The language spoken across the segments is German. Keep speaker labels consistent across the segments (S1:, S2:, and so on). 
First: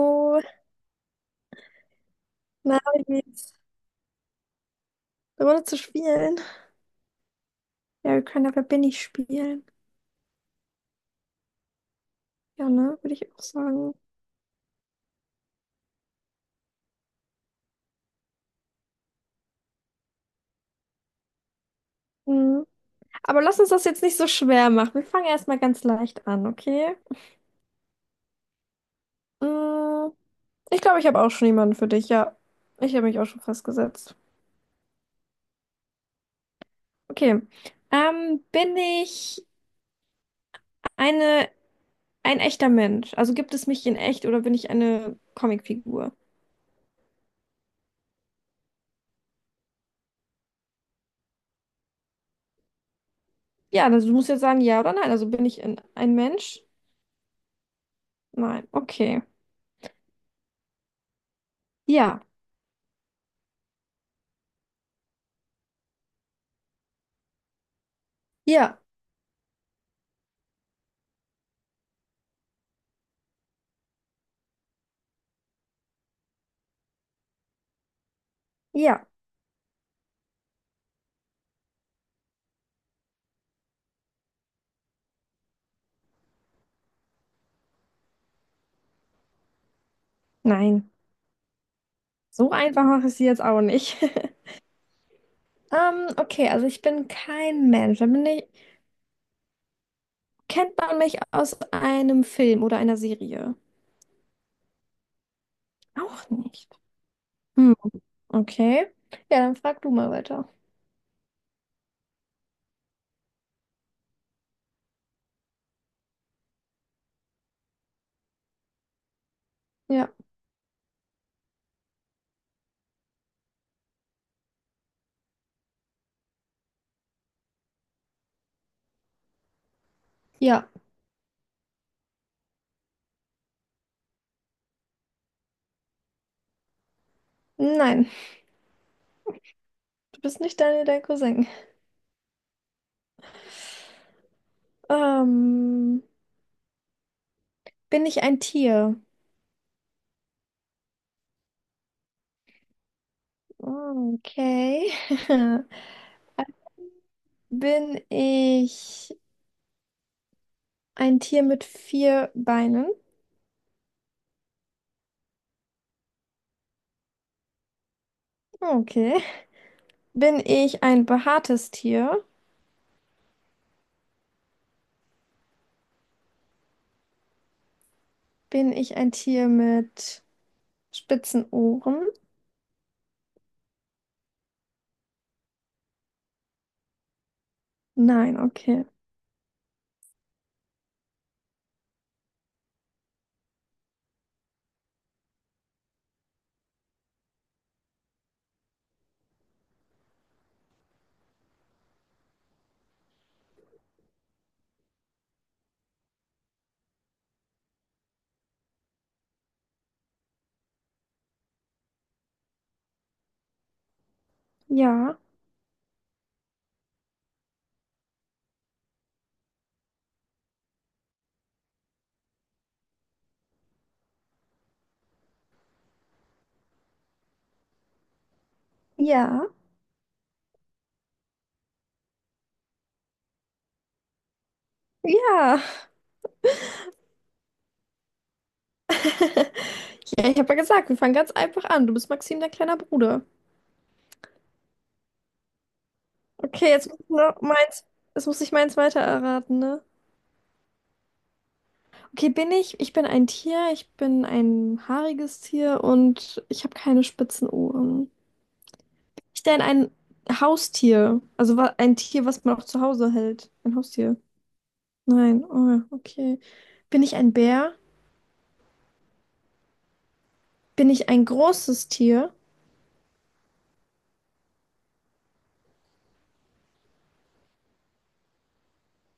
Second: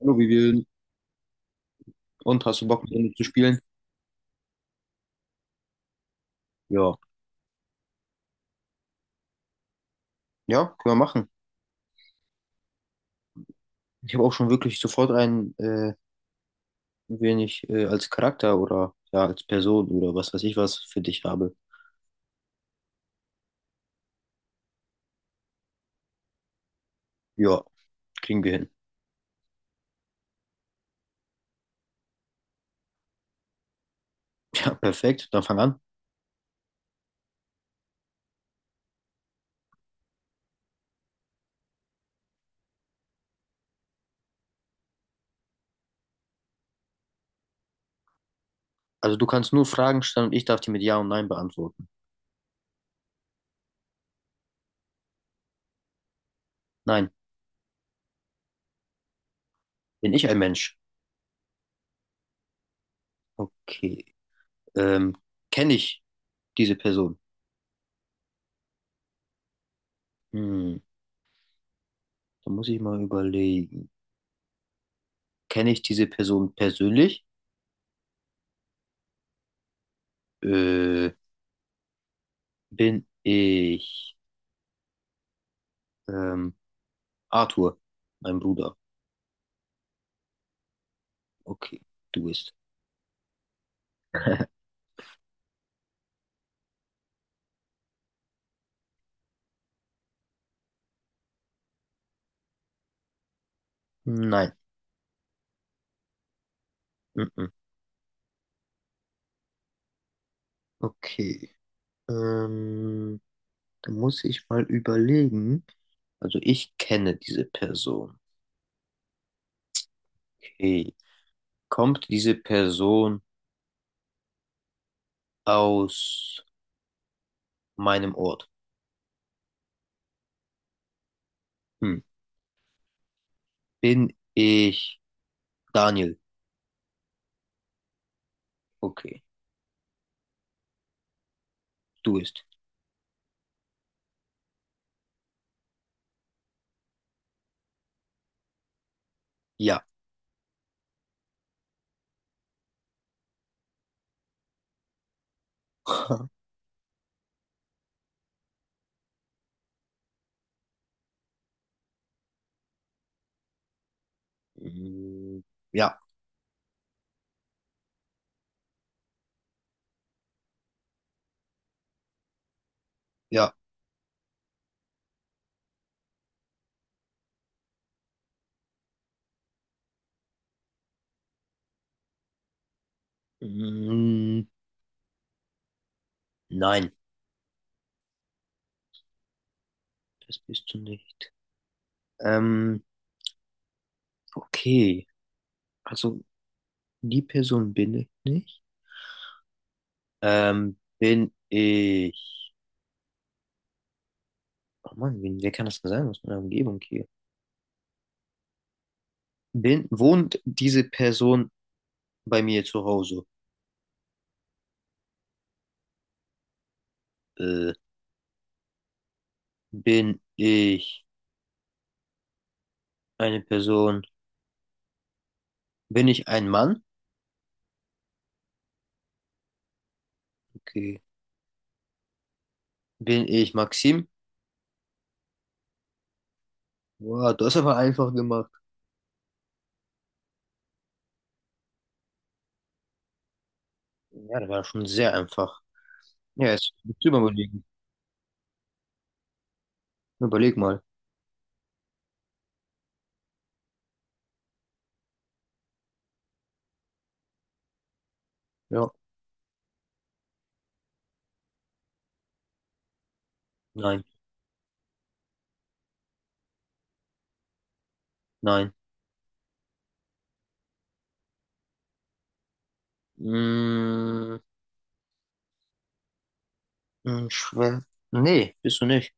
S1: Hallo, wie wir und hast du
S2: na,
S1: Bock mit
S2: wie
S1: mir zu
S2: geht's?
S1: spielen?
S2: Eine Runde zu spielen?
S1: Ja.
S2: Ja, wir können ja Wer bin ich spielen.
S1: Ja, können wir machen.
S2: Ja, ne, würde ich auch sagen.
S1: Ich habe auch schon wirklich sofort einen, wen ich als Charakter oder ja, als Person oder was weiß ich was für dich habe.
S2: Mhm. Aber lass uns das jetzt nicht so schwer machen. Wir fangen erstmal ganz leicht an, okay?
S1: Ja, kriegen wir hin.
S2: Mhm. Ich glaube, ich habe auch schon jemanden für dich. Ja, ich habe mich auch schon festgesetzt.
S1: Ja, perfekt. Dann fang an.
S2: Okay. Bin ich eine, ein echter Mensch? Also gibt es mich in echt oder bin ich eine Comicfigur?
S1: Also du kannst nur Fragen stellen und ich darf die mit Ja und Nein beantworten.
S2: Ja, also du musst jetzt sagen ja oder nein. Also bin ich ein Mensch?
S1: Nein,
S2: Nein. Okay.
S1: bin ich ein Mensch?
S2: Ja.
S1: Okay. Ähm, Kenne ich diese Person?
S2: Ja.
S1: Hm, da muss ich mal überlegen. Kenne ich diese Person persönlich?
S2: Ja.
S1: Äh, bin ich ähm, Arthur, mein Bruder.
S2: Nein,
S1: Okay, du
S2: so
S1: bist.
S2: einfach mache ich sie jetzt auch nicht. Okay, also ich bin kein Mensch. Kennt man mich aus einem Film oder einer Serie?
S1: Nein.
S2: Auch nicht.
S1: Mhm.
S2: Hm, okay. Ja, dann frag du mal weiter.
S1: Okay. Ähm, da muss ich mal überlegen. Also ich kenne diese Person.
S2: Ja.
S1: Okay. Kommt diese Person aus meinem Ort?
S2: Ja.
S1: Hm. Bin ich Daniel?
S2: Nein,
S1: Okay,
S2: du bist nicht Daniel, dein Cousin.
S1: du bist.
S2: Ähm, bin ich ein Tier?
S1: Ja.
S2: Okay. Bin ich ein Tier mit vier Beinen?
S1: Mm, ja,
S2: Okay. Bin ich ein behaartes Tier?
S1: ja.
S2: Bin ich ein Tier mit spitzen Ohren?
S1: Mm, nein,
S2: Nein, okay.
S1: das bist du nicht. Ähm, okay. Also die Person bin ich nicht. Bin ich. Oh Mann, wer kann das denn sein aus meiner Umgebung hier? Wohnt diese Person bei mir zu Hause?
S2: Ja,
S1: Äh, bin ich eine Person? Bin ich ein Mann?
S2: ja,
S1: Okay. Bin ich Maxim?
S2: ja.
S1: Wow, das hast aber einfach gemacht.
S2: Ja, ich habe ja gesagt, wir fangen ganz einfach an. Du bist Maxim, dein kleiner Bruder.
S1: Ja, das war schon sehr einfach. Ja,
S2: Okay,
S1: jetzt
S2: jetzt muss
S1: musst
S2: ich
S1: du mal
S2: noch
S1: überlegen.
S2: meins, jetzt muss ich meins weiter erraten, ne?
S1: Überleg mal.
S2: Okay, bin ich? Ich bin ein Tier, ich bin ein haariges Tier und ich habe keine spitzen Ohren.
S1: Ja.
S2: Ich bin ein Haustier, also ein Tier, was man auch zu Hause hält. Ein
S1: Nein,
S2: Haustier. Nein, oh, okay. Bin ich ein Bär?
S1: nein.
S2: Bin ich ein großes Tier?
S1: Mm, mm, schwer. Nee, bist du nicht.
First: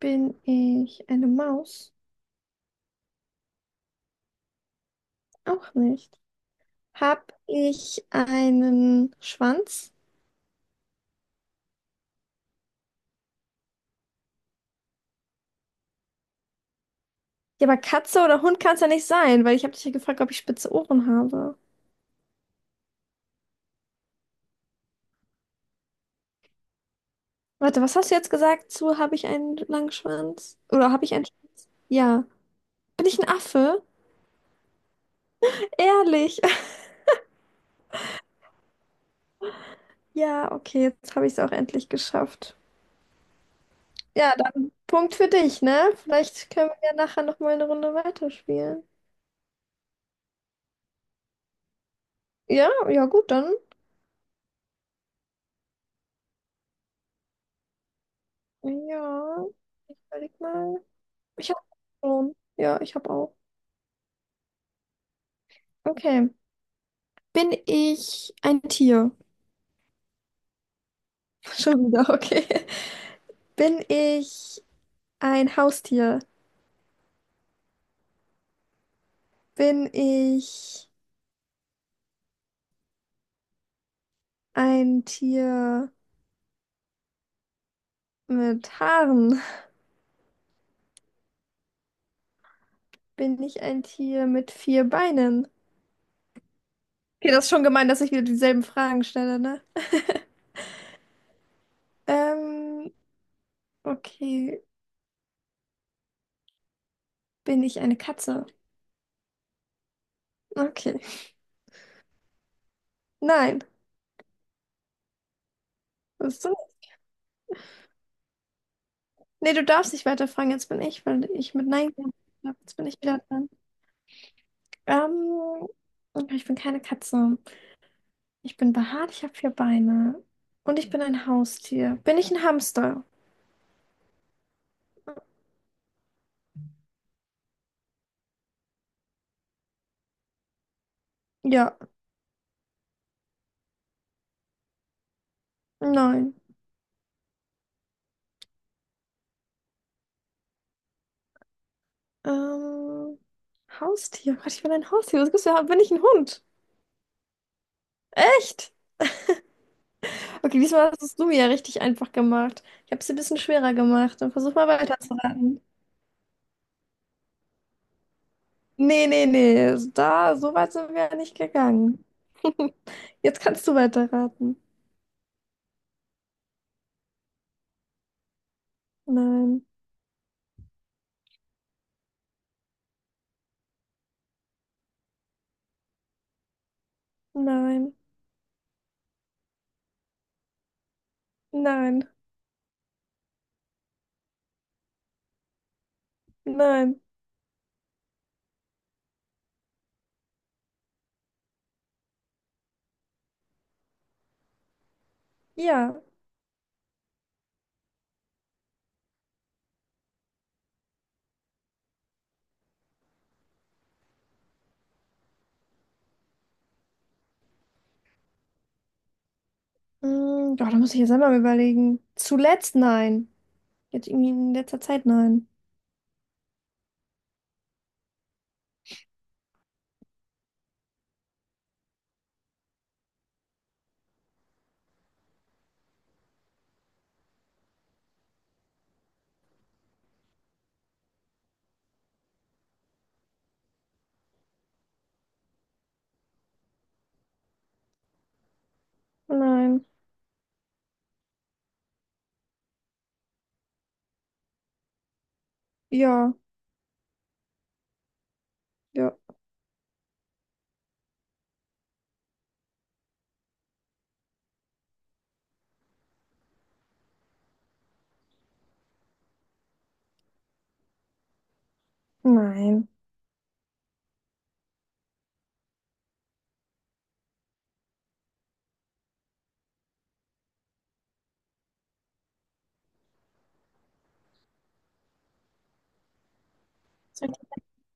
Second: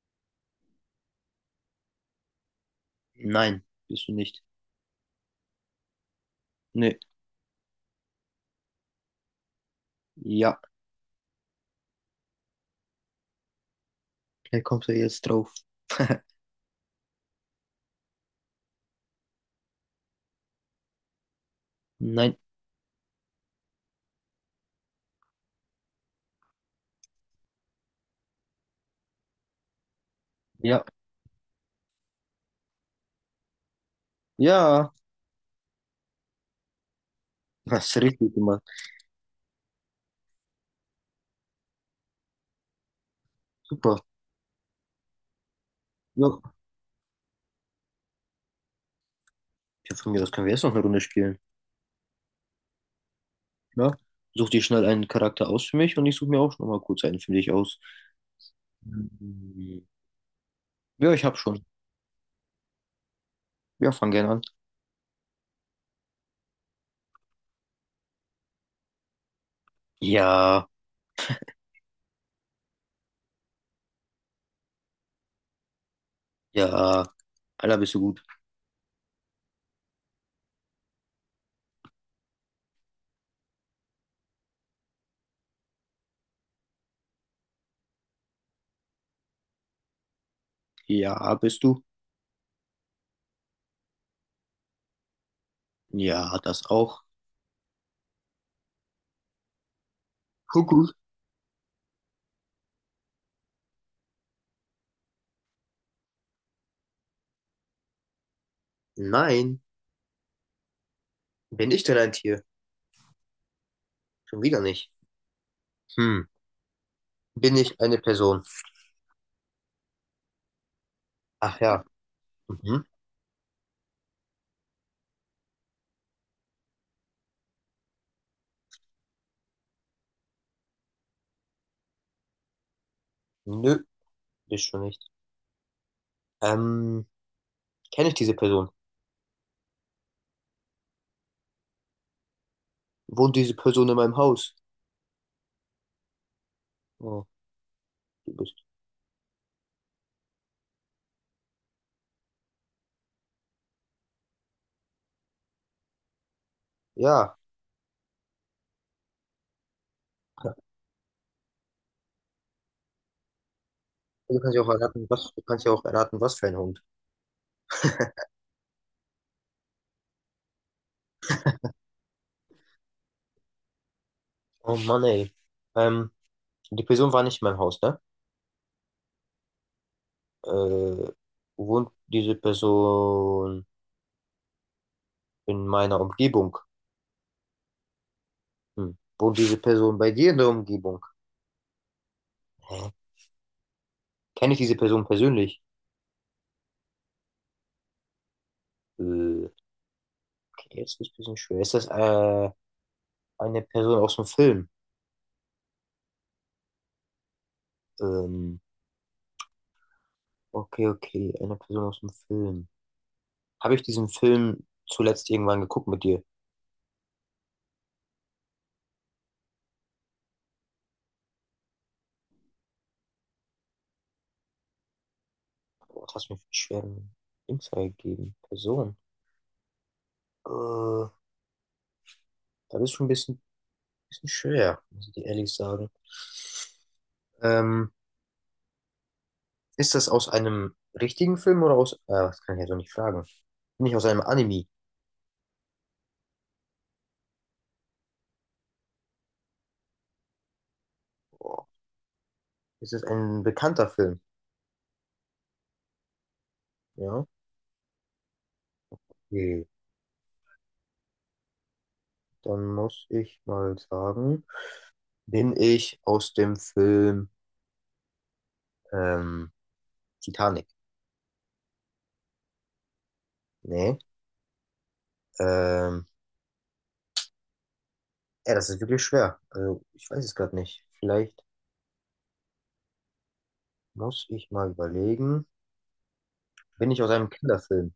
S2: Bin ich eine Maus?
S1: Nein, bist du nicht.
S2: Auch nicht.
S1: Nee.
S2: Hab ich einen Schwanz?
S1: Ja, er kommt er jetzt drauf.
S2: Ja, aber Katze oder Hund kann es ja nicht sein, weil ich habe dich ja gefragt, ob ich spitze Ohren habe.
S1: Nein.
S2: Warte, was hast du jetzt gesagt zu, habe ich einen langen Schwanz?
S1: Ja.
S2: Oder habe ich einen Ja. Bin ich ein Affe?
S1: Ja.
S2: Ehrlich.
S1: Hast richtig gemacht.
S2: Ja, okay, jetzt habe ich es auch endlich geschafft.
S1: Super.
S2: Ja, dann Punkt für dich, ne? Vielleicht
S1: Ja.
S2: können wir ja nachher nochmal eine Runde weiterspielen.
S1: Ja, von mir aus können wir jetzt noch eine Runde spielen.
S2: Ja, ja, gut, dann.
S1: Ja. Such dir schnell einen Charakter aus für mich und ich suche mir auch noch mal kurz einen für dich aus.
S2: Ja,
S1: Hm.
S2: ich überleg mal.
S1: Ja, ich hab
S2: Ich habe
S1: schon.
S2: schon. Ja, ich habe auch.
S1: Ja, fang gerne an.
S2: Okay. Bin ich ein Tier?
S1: Ja.
S2: Schon wieder, okay. Bin ich ein Haustier?
S1: Ja. Alter, bist du gut?
S2: Bin ich ein Tier mit Haaren?
S1: Ja, bist du?
S2: Bin ich ein Tier mit vier Beinen?
S1: Ja, das auch.
S2: Okay, das ist schon gemein, dass ich wieder dieselben Fragen stelle, ne?
S1: Kuckuck.
S2: Ähm, okay. Bin ich eine Katze?
S1: Nein.
S2: Okay.
S1: Bin ich denn ein Tier?
S2: Nein.
S1: Schon wieder nicht. Hm.
S2: Ist so.
S1: Bin ich eine Person?
S2: Nee, du darfst nicht weiterfragen, jetzt bin ich, weil ich
S1: Ach
S2: mit
S1: ja.
S2: Nein gesagt habe. Jetzt
S1: Mhm.
S2: bin ich wieder dran. Ähm, okay, ich bin keine Katze. Ich bin behaart, ich habe vier Beine. Und ich bin ein Haustier. Bin ich ein Hamster?
S1: Nö, bist du nicht. Ähm. Kenne ich diese Person?
S2: Ja.
S1: Wohnt diese Person in meinem Haus?
S2: Nein.
S1: Oh, du bist.
S2: Ähm, Haustier. Gott, ich bin ein Haustier. Was gibt's da? Bin ich ein Hund?
S1: Ja.
S2: Echt? Okay, diesmal hast du es mir ja richtig einfach gemacht. Ich habe es ein bisschen schwerer gemacht. Dann
S1: Du kannst
S2: versuch
S1: ja auch
S2: mal
S1: erraten, du
S2: weiterzuraten.
S1: kannst ja auch erraten, was für ein Hund.
S2: Nee, nee, nee, da, so weit sind wir ja nicht gegangen. Jetzt kannst du weiterraten.
S1: Oh Mann, ey. Ähm, die Person war nicht in meinem Haus, ne?
S2: Nein,
S1: Äh, wohnt diese Person in meiner Umgebung?
S2: nein,
S1: Hm. Wohnt diese Person bei dir in der Umgebung?
S2: nein,
S1: Hä? Kenne ich diese Person persönlich?
S2: nein.
S1: Äh, okay, jetzt ist ein bisschen schwer. Ist das eine Person aus dem Film?
S2: Ja.
S1: Ähm, okay, okay, eine Person aus dem Film. Habe ich diesen Film zuletzt irgendwann geguckt mit dir?
S2: Mm, doch, da muss ich jetzt einmal überlegen. Zuletzt nein. Jetzt irgendwie in letzter Zeit nein.
S1: Boah, das hast du mir für einen schweren Insight gegeben. Person. Äh, das ist schon ein bisschen schwer, muss ich dir ehrlich sagen. Ähm, ist das aus einem richtigen Film oder aus. Das kann ich ja so nicht fragen. Nicht aus einem Anime.
S2: Nein.
S1: Boah, ist es ein bekannter Film?
S2: Ja,
S1: Ja.
S2: ja.
S1: Okay. Dann muss ich mal sagen, bin ich aus dem Film ähm, Titanic?
S2: Nein.
S1: Nee. Ähm, ja, das ist wirklich schwer. Also, ich weiß es gerade nicht. Vielleicht. Muss ich mal überlegen. Bin ich aus einem Kinderfilm?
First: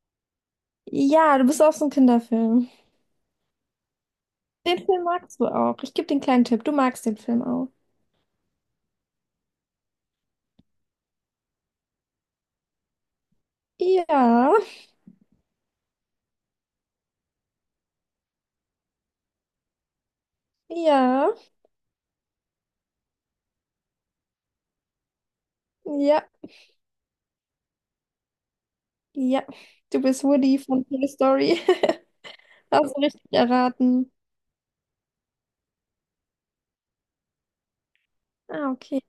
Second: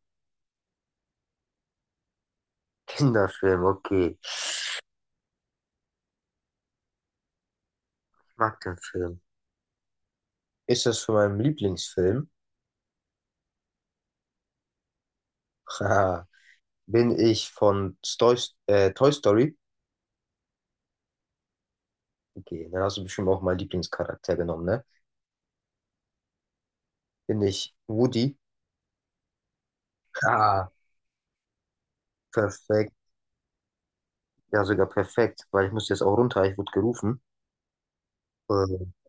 S2: Ja, du bist auch so ein Kinderfilm.
S1: Kinderfilm, okay.
S2: Den Film magst du auch. Ich gebe den kleinen Tipp. Du magst den Film auch.
S1: Ich mag den Film. Ist das von meinem Lieblingsfilm?
S2: Ja,
S1: Haha. Bin ich von Toy Story?
S2: ja,
S1: Okay, dann hast du bestimmt auch meinen Lieblingscharakter genommen, ne?
S2: ja,
S1: Bin ich Woody?
S2: ja. Du bist Woody
S1: Ah,
S2: von Toy Story.
S1: perfekt.
S2: Hast du richtig erraten.
S1: Ja, sogar perfekt, weil ich muss jetzt auch runter. Ich wurde gerufen.
S2: Ah,
S1: Ähm,
S2: okay.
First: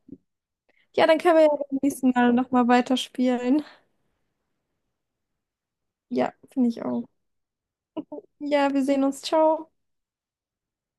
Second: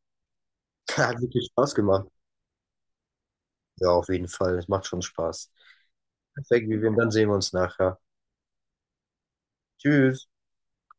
S2: Ja, dann
S1: hat
S2: können wir
S1: wirklich
S2: ja
S1: Spaß
S2: beim
S1: gemacht.
S2: nächsten Mal nochmal weiterspielen.
S1: Ja, auf jeden Fall. Es macht schon Spaß.
S2: Ja,
S1: Perfekt,
S2: finde ich
S1: Vivian.
S2: auch.
S1: Dann sehen wir uns nachher.
S2: Ja, wir sehen uns. Ciao.
S1: Tschüss.